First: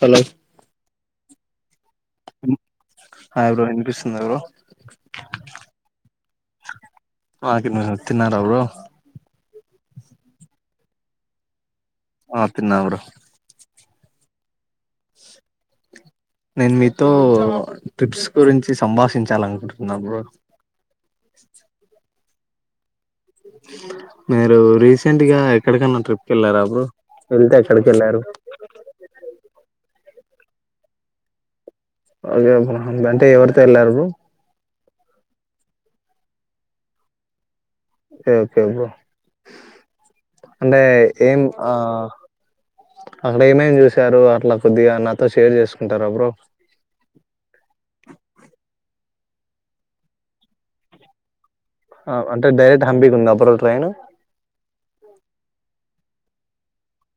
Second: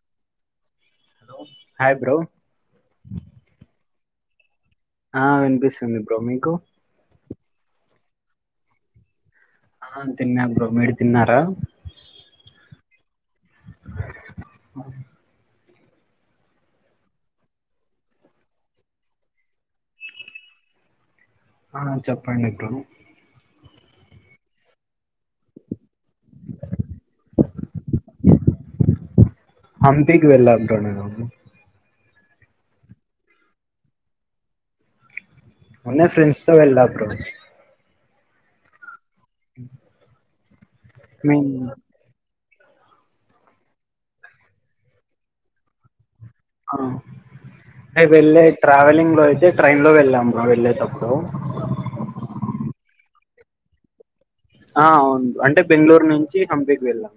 Hello hello hi bro hi bro వినిపిసు స్తుంద bro ఆ వినిపిస్తుంది బ్రో మీకు నాకు విను [unintelligible] తిన్నారా బ్రో ఆ తిన్నా బ్రో మీరు తిన్నారా ఆ తిన్నా బ్రో అ నేను మీతో ట్రిప్స్ గురించి సంభాషించాలనుకుంటున్నా బ్రో ఆ చెప్ప కండెక్టరు మీరు రీసెంట్ గా ఎక్కడికన్నా ట్రిప్ కీ వెళ్ళారా బ్రో వెళ్తే ఎక్కడికి వెళ్ళారు హంపికి వెళ్లాను బ్రో నేను హొ హొ అంటే ఎవర్తో ఎల్లారు బ్రో ఉన్న ఫ్రెండ్స్ తో వెళ్ళ బ్రో ఓకే ఓకే బ్రో అంటే ఏం మేం ఆ అక్కడ ఏమేమి చూసారు అట్లా కొద్దిగా నాతో షేర్ చేసుకుంటారు బ్రో ఆ అంటే వెళ్ళే ట్రావెలింగ్ లో అయితే ట్రైన్ లో వెళ్ళాం బ్రో వెళ్ళేటప్పుడు అంటే డైరెక్ట్ హంపి కుందా ట్రైన్ ఆ అవును అంటే బెంగళూరు నుంచి హంపికి వెళ్ళాం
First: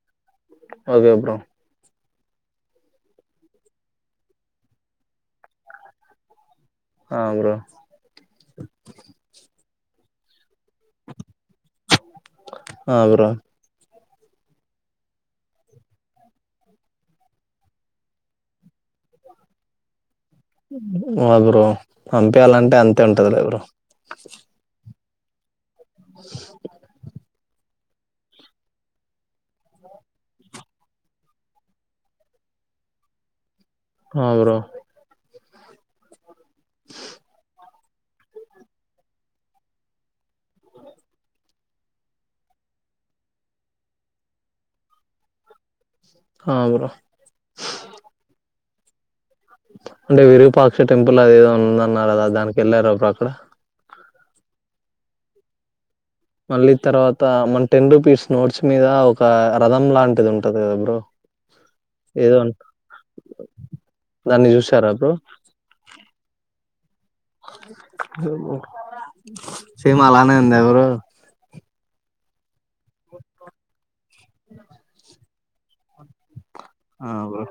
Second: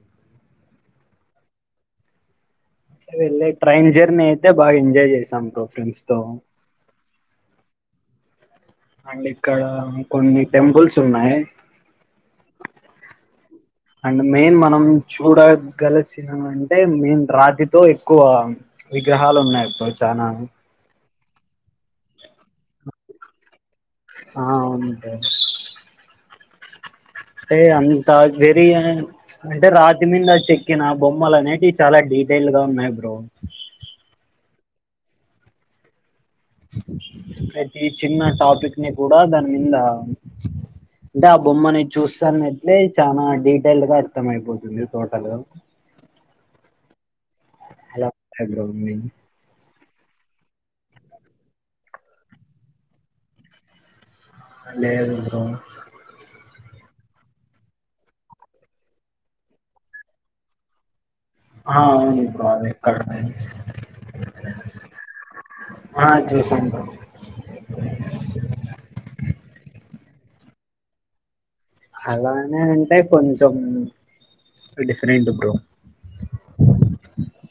ఓకే బ్రో అ వెళ్ళే ట్రైన్ జర్నీ అయితే బాగా ఎంజాయ్ చేసాం బ్రో ఫ్రెండ్స్ తో ఆ బ్రో అండ్ ఇక్కడ కొన్ని టెంపుల్స్ వున్నాయి ఆ బ్రో అండ్ మెయిన్ మనం చూడగలసిన అంటే మెయిన్ రాతితో ఎక్కువ విగ్రహాలు ఉన్నాయి బ్రో చనా హా బ్రో హంపియాల అంతే ఉంటాది లే బ్రో ఆ అవును [unintelligible] అ ఎ అంత వెరిఅంటే రాతి మీద చెక్కిన బొమ్మలు అనేటివి చాలా డీటెయిల్ గా ఉన్నాయి బ్రో ఆ బ్రో అట్ ఈ చిన్న టాపిక్ ని కూడా దాని మీద అంటే ఆ బొమ్మని చూస్తాన్నట్లే చాలా డీటెయిల్ గా అర్థం అయిపోతుంది టోటల్ ఆ బ్రో అలా సాయంత్రం మ్మ్ [unintelligible] అండెది బ్రో మళ్ళీ తర్వాత మన టెన్ రూపీస్ నోట్స్ మీద ఒక రథం లాంటిది ఉంటది కదా బ్రో ఆ అవును ఏదో బ్రో అన్- దాన్ని చూసారా [unintelligible] బ్రో ఆ చూసాను బ్రో సేమ్ అలానే ఎందెవరు హల్లాన్ నేన్ ఉంటయ్ కొంచెం డిఫరెంట్గ్ క్రో ఆ బ్రో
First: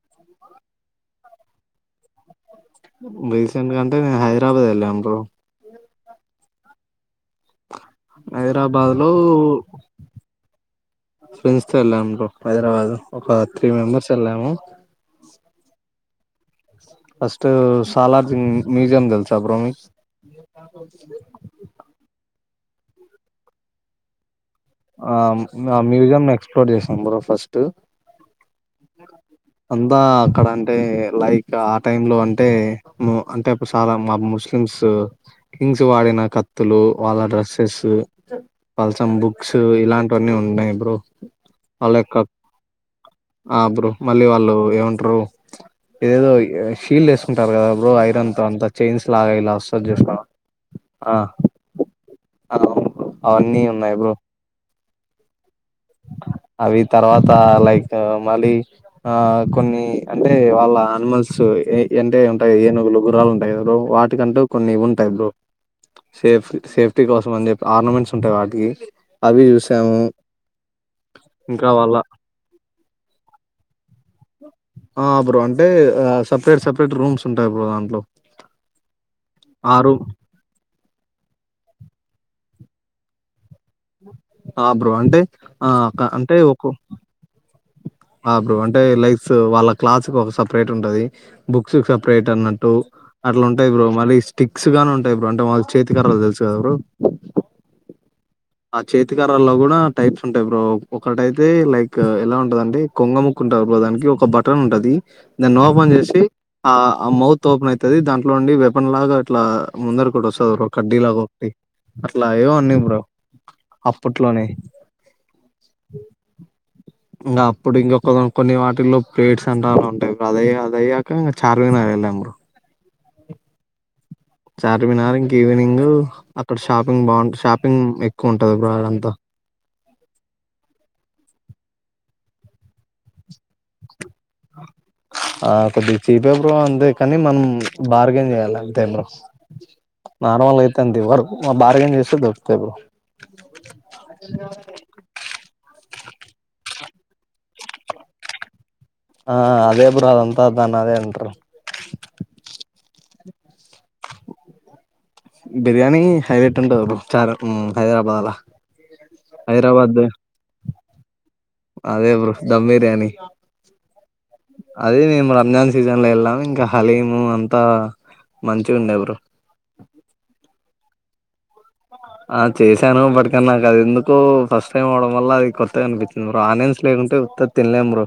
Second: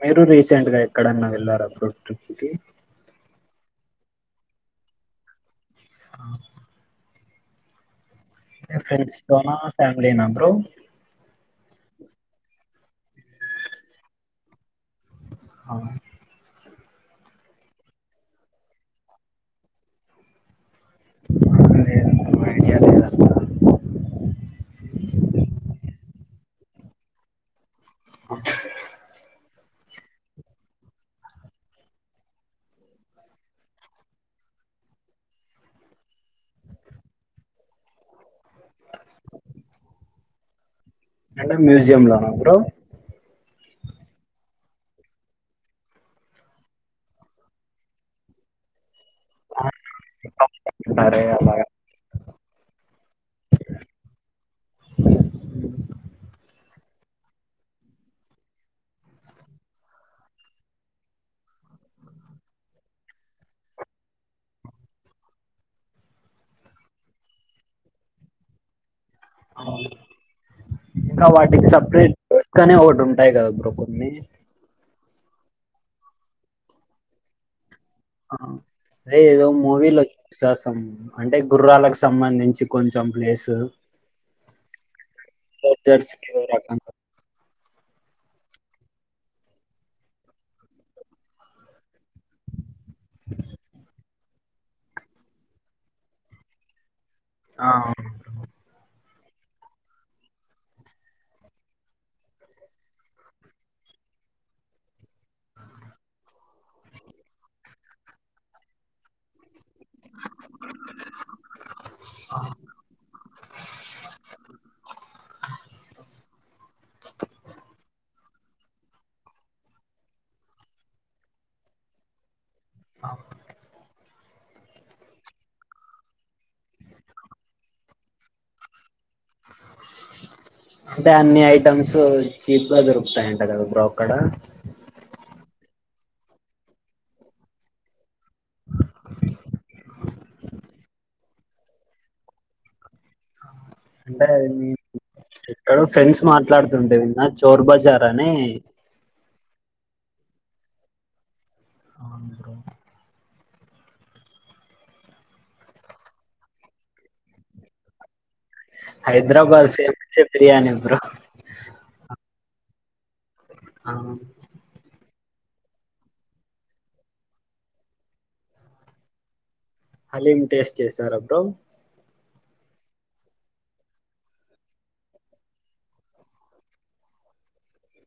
మీరు రీసెంట్ గా ఎక్కడన్నా వెళ్ళార అప్పుడు ట్రిప్ కి ఇంగ రీసెంట్ గా అంటేనే హైదరాబాద్ వెళ్ళాం బ్రో ఆహ్ స్స్ టెన్స్ హైదరాబాద్ లో ఫ్రెండ్స్తోనాస్ ఫ్యామిలీ నా బ్రో ఫెండ్స్ తో వెళ్ళాం. బ్రో హైదరాబాద్ ఒక త్రీ మెంబర్స్ వెళ్ళాము. అవును ఫస్ట్ సాలార్జి మ్యూజియం దెల్సా అప్పుడు మీకు ఓకేం మరిజద అస్ప ఆ ఆ మ్యూజియం ఎక్స్ప్లోర్ చేసాం బ్ర ఫస్ట్ ఆ అంతా అక్కడ అంటే లైక్ ఆ టైమ్ లో అంటే, మ్ మ్మ్ అంటేప్పుడు, చాలా మా ముస్లిమ్స్ కింగ్స్ వాడిన, కత్తులు వాళ్ళ డ్రెస్సెస్సు పల్సంబుక్ స్ ఇలాంటివన్నీ ఉన్నాయి బ్రో అంటే వా మ్యూజియం క్క లోనా బ్రో ఆ బ్రో మళ్ళీ వాళ్ళు ఏమంటారు ఏదేదో షీల్ వేసుకుంటారు కదా బ్రో ఐరన్ తో అంతా చైన్స్ ఇలాగ ఇలా ఆ, వసారు చూసు ఉంటారే అలాగా అవన్నీ ఉన్నాయి బ్రో అ అవి తర్వాత లైక్ మళ్ళీ ఆ కొన్ని అంటే వాళ్ళ అనిమల్స్ ఏ అంటే ఉంటాయి ఏనుగులు గురాలు ఉంటాయి బ్రో వాటికంటూ కొన్ని ఉంటాయి బ్రో సేఫ్ సేఫ్టీ కోసం అని చెప్పి ఆర్నమెంట్స్ ఉంటాయి వాటికి అవి చూసాము ఇ ఇంకా వాటికి వాళ్ళ సపరేట్ కనే ఓటి ఉం ఐతదా బ్రో మీ ఆ బ్రో అంటే ఆ సపరేట్ సపరేట్ రూమ్స్ ఉంటాయి బ్రో అ అదే ఏదో రూమ్ మూవీలో చూసా సం అంటే గుర్రాలకు సంబంధించి కొంచెం ప్లేసు ఆ బ్రో అంటే ఆ సోల్జర్స్ కి అంటే ఏదో ఒక రకంగా ఆ బ్రో అంటే లైఫ్ క్లాస్ కు ఒక సపరేట్ ఉంటది బుక్స్ సపే రేట్ ఉన్నట్టు అట్లా ఉంటాయి బ్ర మళ్లి స తిక్స్ గానే ఉంటాయి బ్రో అంటే వాళ్ళ చేతి కర్రలు తెలుసు కదా బ్రో ఆ అవును కర్రల్లో కూడా టైప్స్ ఉంటాయి బ్రో ఒకటైతే లైక్ ఎలా ఉ ఉంటదండి కొంగ ముక్కు ఉంటారు బ్రో దానికి ఒక బటన్ ఉంటది దాన్ని ఓపెన్ చేసి ఆ ఆ మౌత్ ఓపెన్ ఐతది దాంట్లో ఉండి వెపన్ లాగా అట్లా ముందర కూడా వస్తుంది బ్రో కడ్డీ లాగా ఒకటి అట్లా ఏవో ఉన్నాయి బ్రో అప్పట్లోనే ఇంకా అప్పుడు ఇంకొక కొన్ని వాటిల్లో పేడ్స్ అంటరు అంటే అదయ అదయ్యాక చార్మినార్ వెళ్ళాం బ్రో అ చార్మినార్ ఇంకా ఈవినింగ్ అక్కడ షాపింగ్ బాగుంట షాపింగ్ ఎక్కువ ఉంటది బ్రో ఆడంతా అంటే అన్ని ఐటమ్స్ చీప్ గా దొరుకుతాయంట కదా బ్రో అక్కడ ఆ కొద్ది చీపే బ్రో అంతే కానీ మనం బార్గెన్ చేయాలి అంతే బ్రో నార్మల్ అయితే అంది ఎవ్వరు బార్గెన్ చేస్తే దొరుకుతాయ్ బ్రో అంటే మీ ఫ్రెండ్స్ మాట్లాడు తుంటే విన్న చోర్ బజారని ఆ అదే బ్రో అదంతా దాన్న అదే అంట్రూ బిర్యానీ హై రేట్ ఉంటది బ్రో చార్ ఉమ్ హైదరాబాద్లా హైదరాబాద్ ఫేమస్ బిర్యానీ ఉ బ్రో అదే బ్రో దమ్ బిర్యానీ ఆ అదే మేము అంజాన్ సీజన్ లో వెళ్ళాము ఇంకా హలీము అంతా మంచి ఉండే బ్రో హలీం టేస్ట్ చేసారా బ్రో ఆ చేశాను బట్ కాని నాకు అది ఎందుకు ఫస్ట్ టైమ్ అవడం వల్ల అది కొత్తది అనిపించింది బ్రో ఆనియన్స్ లేకుంటే ఉత్తది తినలేం బ్రో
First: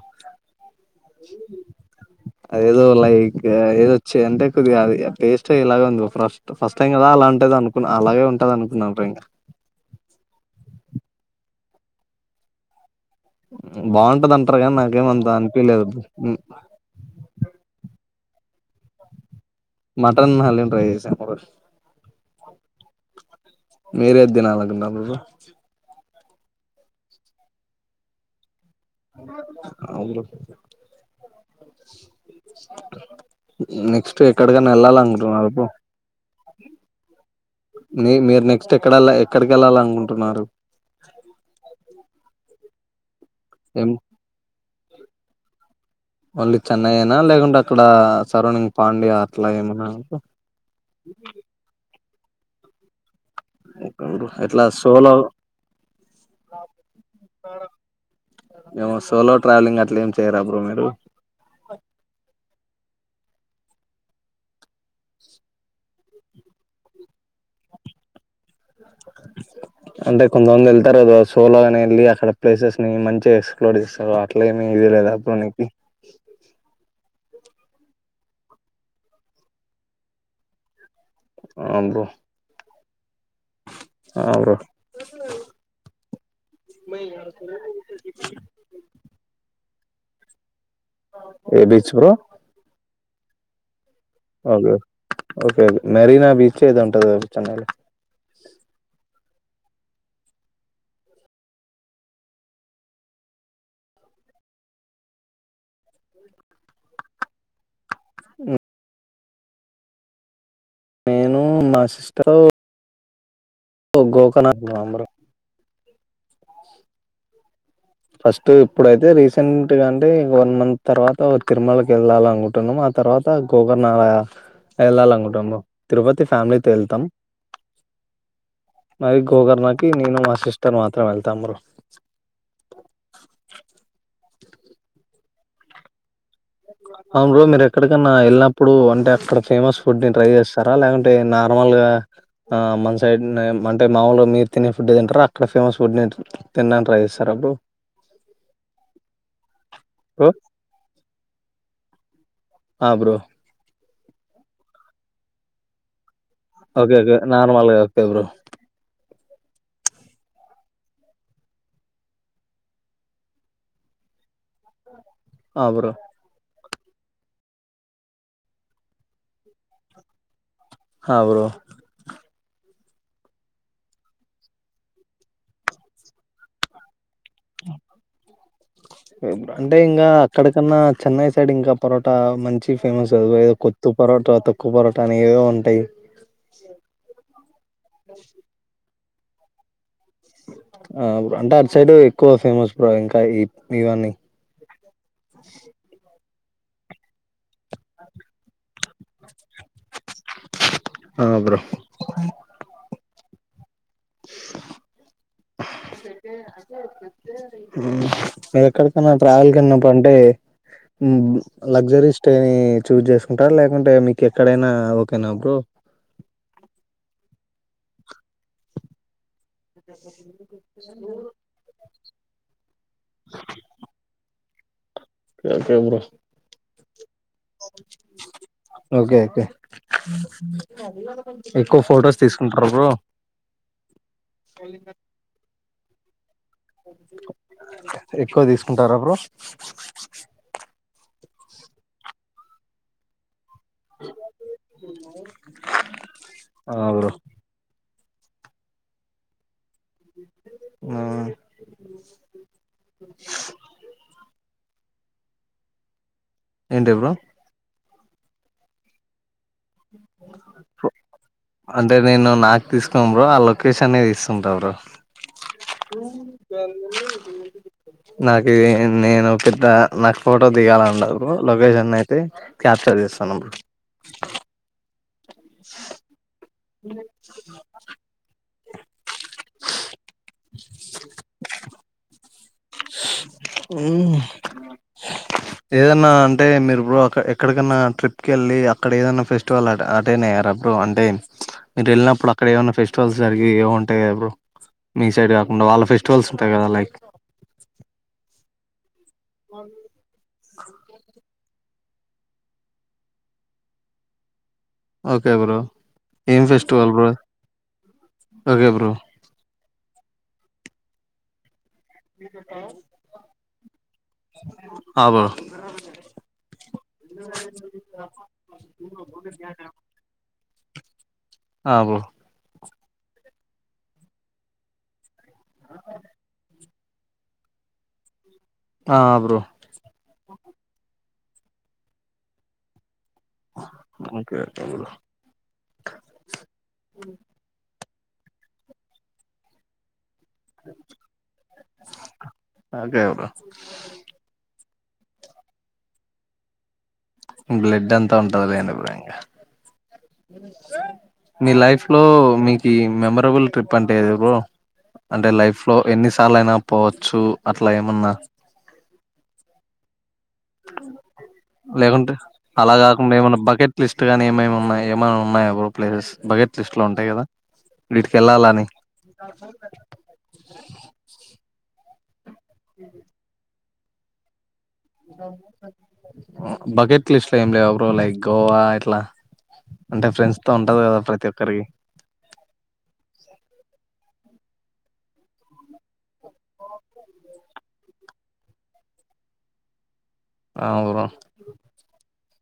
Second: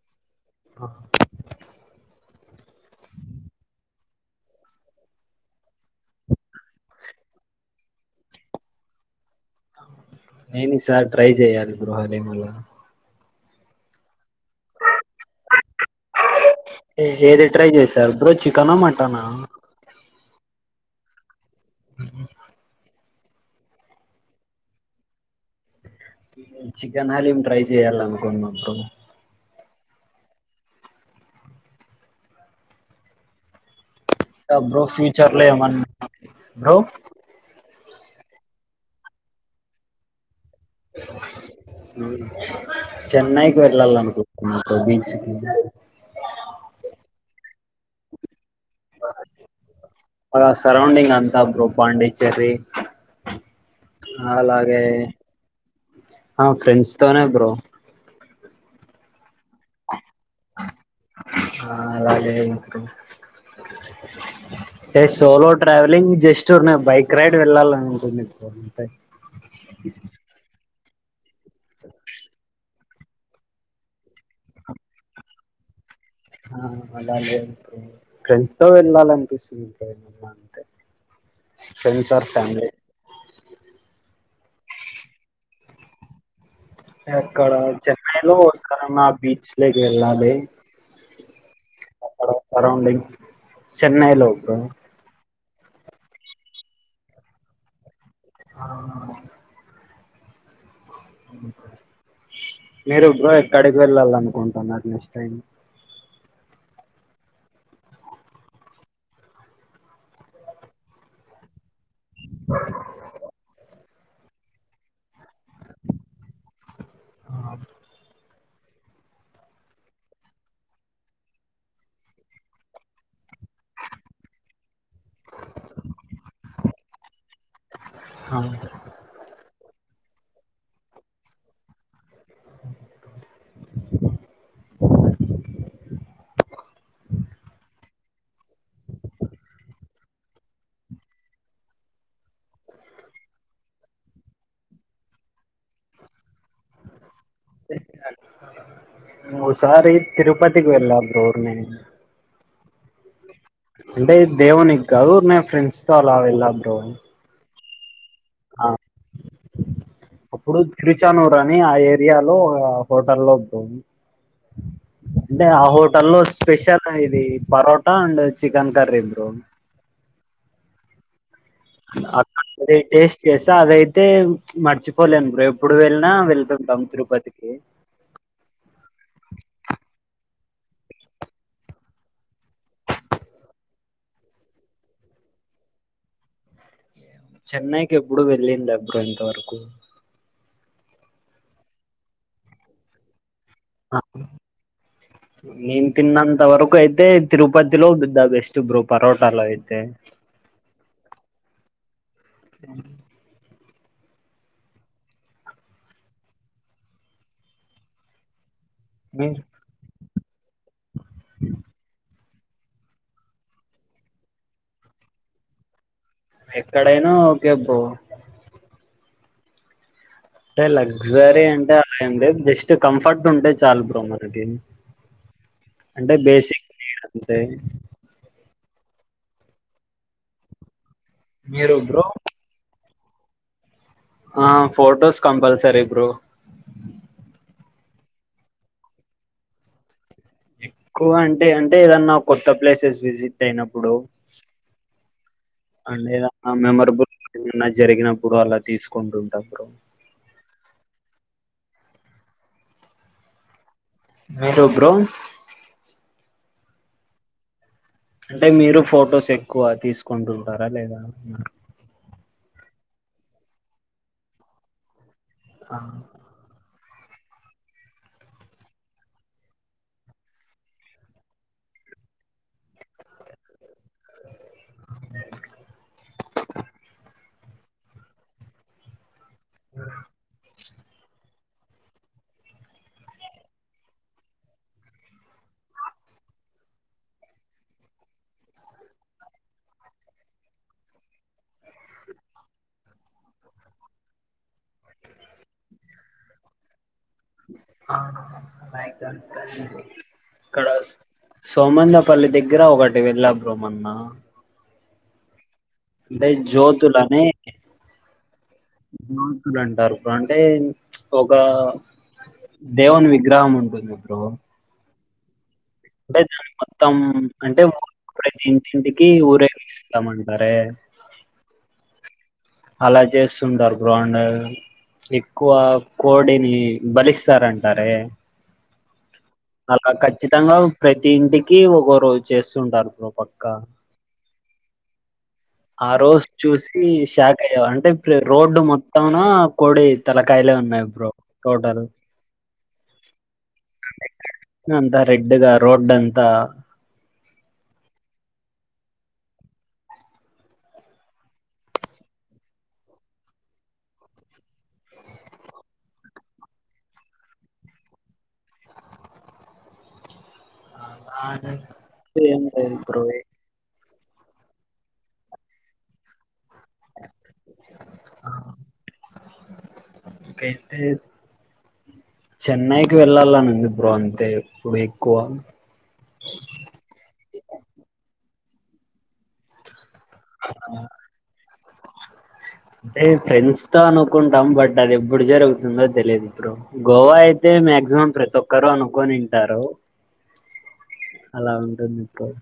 అదేదో లైక్ ఏదో చెంటే కొద్ది అది టేస్ట్ ఇలాగ ఉంది ఫస్ట్ ఫస్ట్ టైం కదా అలాంటేది అనుకున్నా అలాగే ఉంటది అనుకు న్న లింగ నేనే ఈసారి ట్రై చేయాలి బ్రో హాలీమ్ ను బాగుంటద అంటుంటారు కానీ నాకేం అంత అనిపియలేదు బ్రో దర్బో చికెన్ మటన్ ఆ మటన్ హలీం ట్రై చేశా బ్రో [inaudible] మిరేది తినాలనుకున్నారు బ్రో చికెన్ హలీం ట్రై చేయాలి అనుకున్న బ్రో ఆ బ్రో నెక్స్ట్ ఎక్కడికైనా బ్రో వెళ్ళాలి ఫ్యూచర్లో అనుకుంటున్నారు బ్రో ఏమన్నా బ్రో మీ మీరు నెక్స్ట్ ఎక్కడ వెళ్ళ ఎక్కడికి వెళ్ళాల అనుకుంటున్నారు అ [inaudible] చెన్నైకి ఏం వెళ్లాల అనుకుంటున్నా కో బీచ్కి ఓన్లీ చెన్నైయేన లేకుంటే అక్కడ సరౌండింగ్ పాండ్య అట్లా ఏమన్నా ఆ సరౌండింగ్ అంతా బ్రో పాండీ చెర్రీ ఎట్లా అలాగే సోలో ఆ ఫ్రెండ్స్ తోనే బ్రో మేము సోలో ట్ర్రావెలింగ్ అట్లేం ఆ అలాగే ఏ సోలో ట్రావెలింగ్ జస్ట్ ఉరకనే బైక్ రైడ్ వెళ్ళాలని ఉంటుంది అంటే కొంతమంది వెళ్ వస్తారా రోజు సోలో గానే వెళ్ళి అక్కడ ప్లేసెస్ న మంచిగా ఎక్స్ప్లోడ్ చేస్తారు అట్లే ఏమి ఈయలేద బ్రో నీకి ఆ అలా లేదు బ్రో ఫ్రెండ్స్ తో వెళ్ళాలనిపిస్తుంది అంతే ఫ్రెండ్స్ ఆర్ ఫ్యామిలీ ఆవురో ఏక్కడ చెన్నైలో ఓసారన బీచ్ లేకి వెళ్ళాలి ఏ బీచ్ బ్రో అక్కడ సరౌండింగ్ చెన్నైలో బ్రో ఓకేే మెరీనా బీచ్ ఏదో ఉంటాది కదా చెన్నైలో అవునవును మీరు బ్రో ఎక్కడికి వెళ్ళాలి అనుకుంటున్నారు నెక్స్ట్ టైం మ్ నేను మాసి సిస్టరు ఓ గోకర్ణ అంటున్నారు అందరూ ఆ ఫస్ట్ ఇప్పుడైతే రీసెంట్గా అంటే వన్ మంత్ తర్వాత తిరుమలకి వెళ్ళాలినుకుంటున్నాం ఆ తర్వాత గోకర్ణ అల వెళ్ళాల అనుకుంటున్నాము తిరుపతి ఫ్యామిలీతో వెళ్తాం మరి గోకర్ణ కి కి నేను మా సిస్టర్ మాత్రం వెళ్తాం బ్రో అవును బ్రో మీరు ఎక్కడికన్నా వెళ్ళినప్పుడు అంటే అక్కడ ఫేమస్ ఫుడ్ ని ట్రై చేస్తారా లేకుంటే నార్మల్ గా మన సైడ్ అంటే మాముూలు మీరు తినే ఫుడ్ తింటారా అక్కడ ఫేమస్ ఫుడ్ నే తినడానికి ట్రై చేస్తారా బ్రో ఓ సారి బ్రో తిరుపతికి వెళ్ళ బ్రో నేను ఆ బ్రో అంటే ఇది దేవుని గాదు ఊరికే ఫ్రెండ్స్ తో అలా వెళ్ళా బ్రో ఓకే ఓకే నార్మల్గా ఒకే బ్రో ఆ అప్పుడు తిరుచానూరు అని ఆ ఏరియాలో హోటల్లో బ్రో అంటే ఆ హోటల్ లో స్పెషల్ ఇది parotta and chicken curry bro ఆ బ్రో అక్క టేస్ట్ చేసా అదైతే మర్చిపోలేను బ్రో ఎప్పుడు వెళ్ళినా వెళ్తుంటాం తిరుపతి అంటే ఇంగా అక్కడకన్నా చెన్నై సైడ్ ఇంకా పరోట మంచి ఫేమస్ కాదు ఏదో కొత్తు పరోట తొక్కు పరోట అనీ ఏవేవో ఉంటాయి చెన్నైకి ఎప్పుడు వెళ్ళింది అబ్బ ఇ ఇంతవరకు ఆ బ్రో అంటే అటు సైడ్ ఎక్కువ ఫేమస్ బ్రో ఇంకా ఇవన్నీ నేన్ తిన్నంత ఇంత వరకు అయితే తిరుపతిలో ద బెస్ట్ బ్రో పరోటాలో అయితే ఆ బ్రో మ్మ్ మ్మ్ పడక్ ఎక్కడికన్నా మీ ట్రావెల్ కిన్నప్పుడు అంటే లగ్జరీ స్టే ని చూజ్ చేసుకుంటారు లేకుంటే మీకు ఎక్కడైనా ఓకేనా బ్రో ఎక్కడైనా ఓకే బ్రో అంటే లగ్జరీ అంటే ఏం లేద్ జస్ట్ ట్ కంఫర్ట్ ఉంటే చాలా బ్రో మనకి ఓకే బ్రో అంటే బేసిక్ నీడ్ అంతే ఓకే ఓకే మీరు ఎక్కువ బ్రో ఫొటోస్ తీసుకుంటార బ్రో ఆ ఫొటోస్ కంపల్సరీ బ్రో ఎక్కువ తీసుకుంటార బ్రో ఎక్కువ అంటే అంటే ఏదన్నా కొత్త ప్లేసెస్ విజిట్ టెయినప్పుడు అంతే ఇగ ఆ మెమరిబుల్ జరిగినప్పుడు పుగార్ల తీసుకుంటుంటుప్పుడు మ్మ్ మరు బ్రో ఏంటి బ్రో అంటే మీరు ఫొటోసే క్కువ తీసుకుంటుంటారా లేదా అన్నరు అంటే నేను నాకు తీసుకోం బ్రో ఆ లోకేషన్ ని తీస్తుంటా బ్రో ఆ ఊ గన్ నాకు ఇది నేను పెద్ద నాకు ఫోటో దిగాలని ఉండదు బ్రో లోకేషన్ అయితే క్యాప్చర్ చేస్తాను బ్రో ఉహ్ ఏదన్నా అంటే మీరు బ్రో ఎక్క ఎక్కడికన్నా ట్రిప్కి వెళ్ళి అక్కడ ఏదన్నా ఫెస్టివల్ అటెం అటెండ్ అయ్యారు బ్రో అంటే మీరు వెళ్ళినప్పుడు అక్కడ ఏమన్నా ఫెస్టివల్స్ జరిగి ఏముంటాయా బ్రో మీ సైడ్ కాకుండా వాళ్ళ ఫెస్టివల్స్ ఉంటాయి కదా లైక్ ఆహ్ లైక్ కడస్ సోమందిపల్లి దగ్గర ఒకటి వెళ్ళా బ్రో మొన్న ఓకే బ్రో అంటే ఏం ఫెస్టివల్ బ్రో జ్యోతులనే ఓకే బ్రో జ్యోతులు అంటారు అంటే ఒక దేవున్ విగ్రహం ఉంటుంది బ్రో అబ్బో అంటరెమొత్తం అంటే ఊరు ప్రతి ఇంటింటికి ఊరేగిస్తామంటారే ఆ బ్రో అలా చేస్తుంటారు గ్రౌండ్ ఎక్కువ కోడిని బలిస్తారంటారే ఆ బ్రో అలా ఖచ్చితంగా ప్రతి ఇంటికి ఒకో రోజు చేస్తుంటారు బ్రో పక్క ఓకే ఓకే బ్రో ఆ రోజు చూసి షాక్ అయ్యవా అంటే ఇట్లే రోడ్డు మొత్తాన కొడె తలకాయలే ఉన్నాయి బ్రో టోటల్ ఓకే బ్రో అంతా రెడ్ గా రోడ్డు అంతా బ్లడ్ అంతా ఉంటదిలెండి బ్రో ఇంగా మీ లైఫ్ లో మీకి మెమరబుల్ ట్రిప్ అంటేది బ్రో అంటే లైఫ్ లో ఎన్నిసార్లు అయినా పోవచ్చు అట్లా ఏమన్నా లేకుంటే ఏం అలా లేదు బ్రో కాగుండా ఏమన్నా బకెట్ లిస్ట్ గానీ ఏమేమి ఉన్నాయి ఏమన్నా ఉన్నాయా బ్రో ప్లేసెస్ బగెట్ లిస్ట్ లో ఉంటాయి కదా వీటికి వెళ్ళాలి అని ఇకైతే చెన్నైకి వెళ్లాలని ఉంది. బ్రో అంతే ఎక్కువ బకెట్లిస్ట్ లో ఏం లేవా బ్రో లైక్ గోవా ఇట్లా అంటే ఫ్రెండ్స్ తో ఉంటది కదా ప్రతి ఒక్కరికి అంటే ఫ్రెండ్స్ తో అనుకుంటాం బట్ అది ఎప్పుడు జరుగుతుందో తెలియదు ఇప్పుడు గోవా అయితే మాక్సిమమ్ ప్రతి ఒక్కరు అనుకునింటారు ఆ బ్రో అలా ఉంటుంది [inaudible]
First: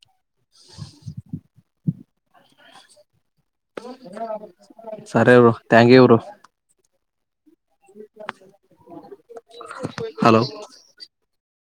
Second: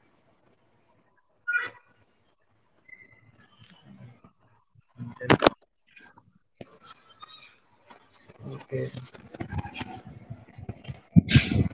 [inaudible] సరే bro thank you bro hello okay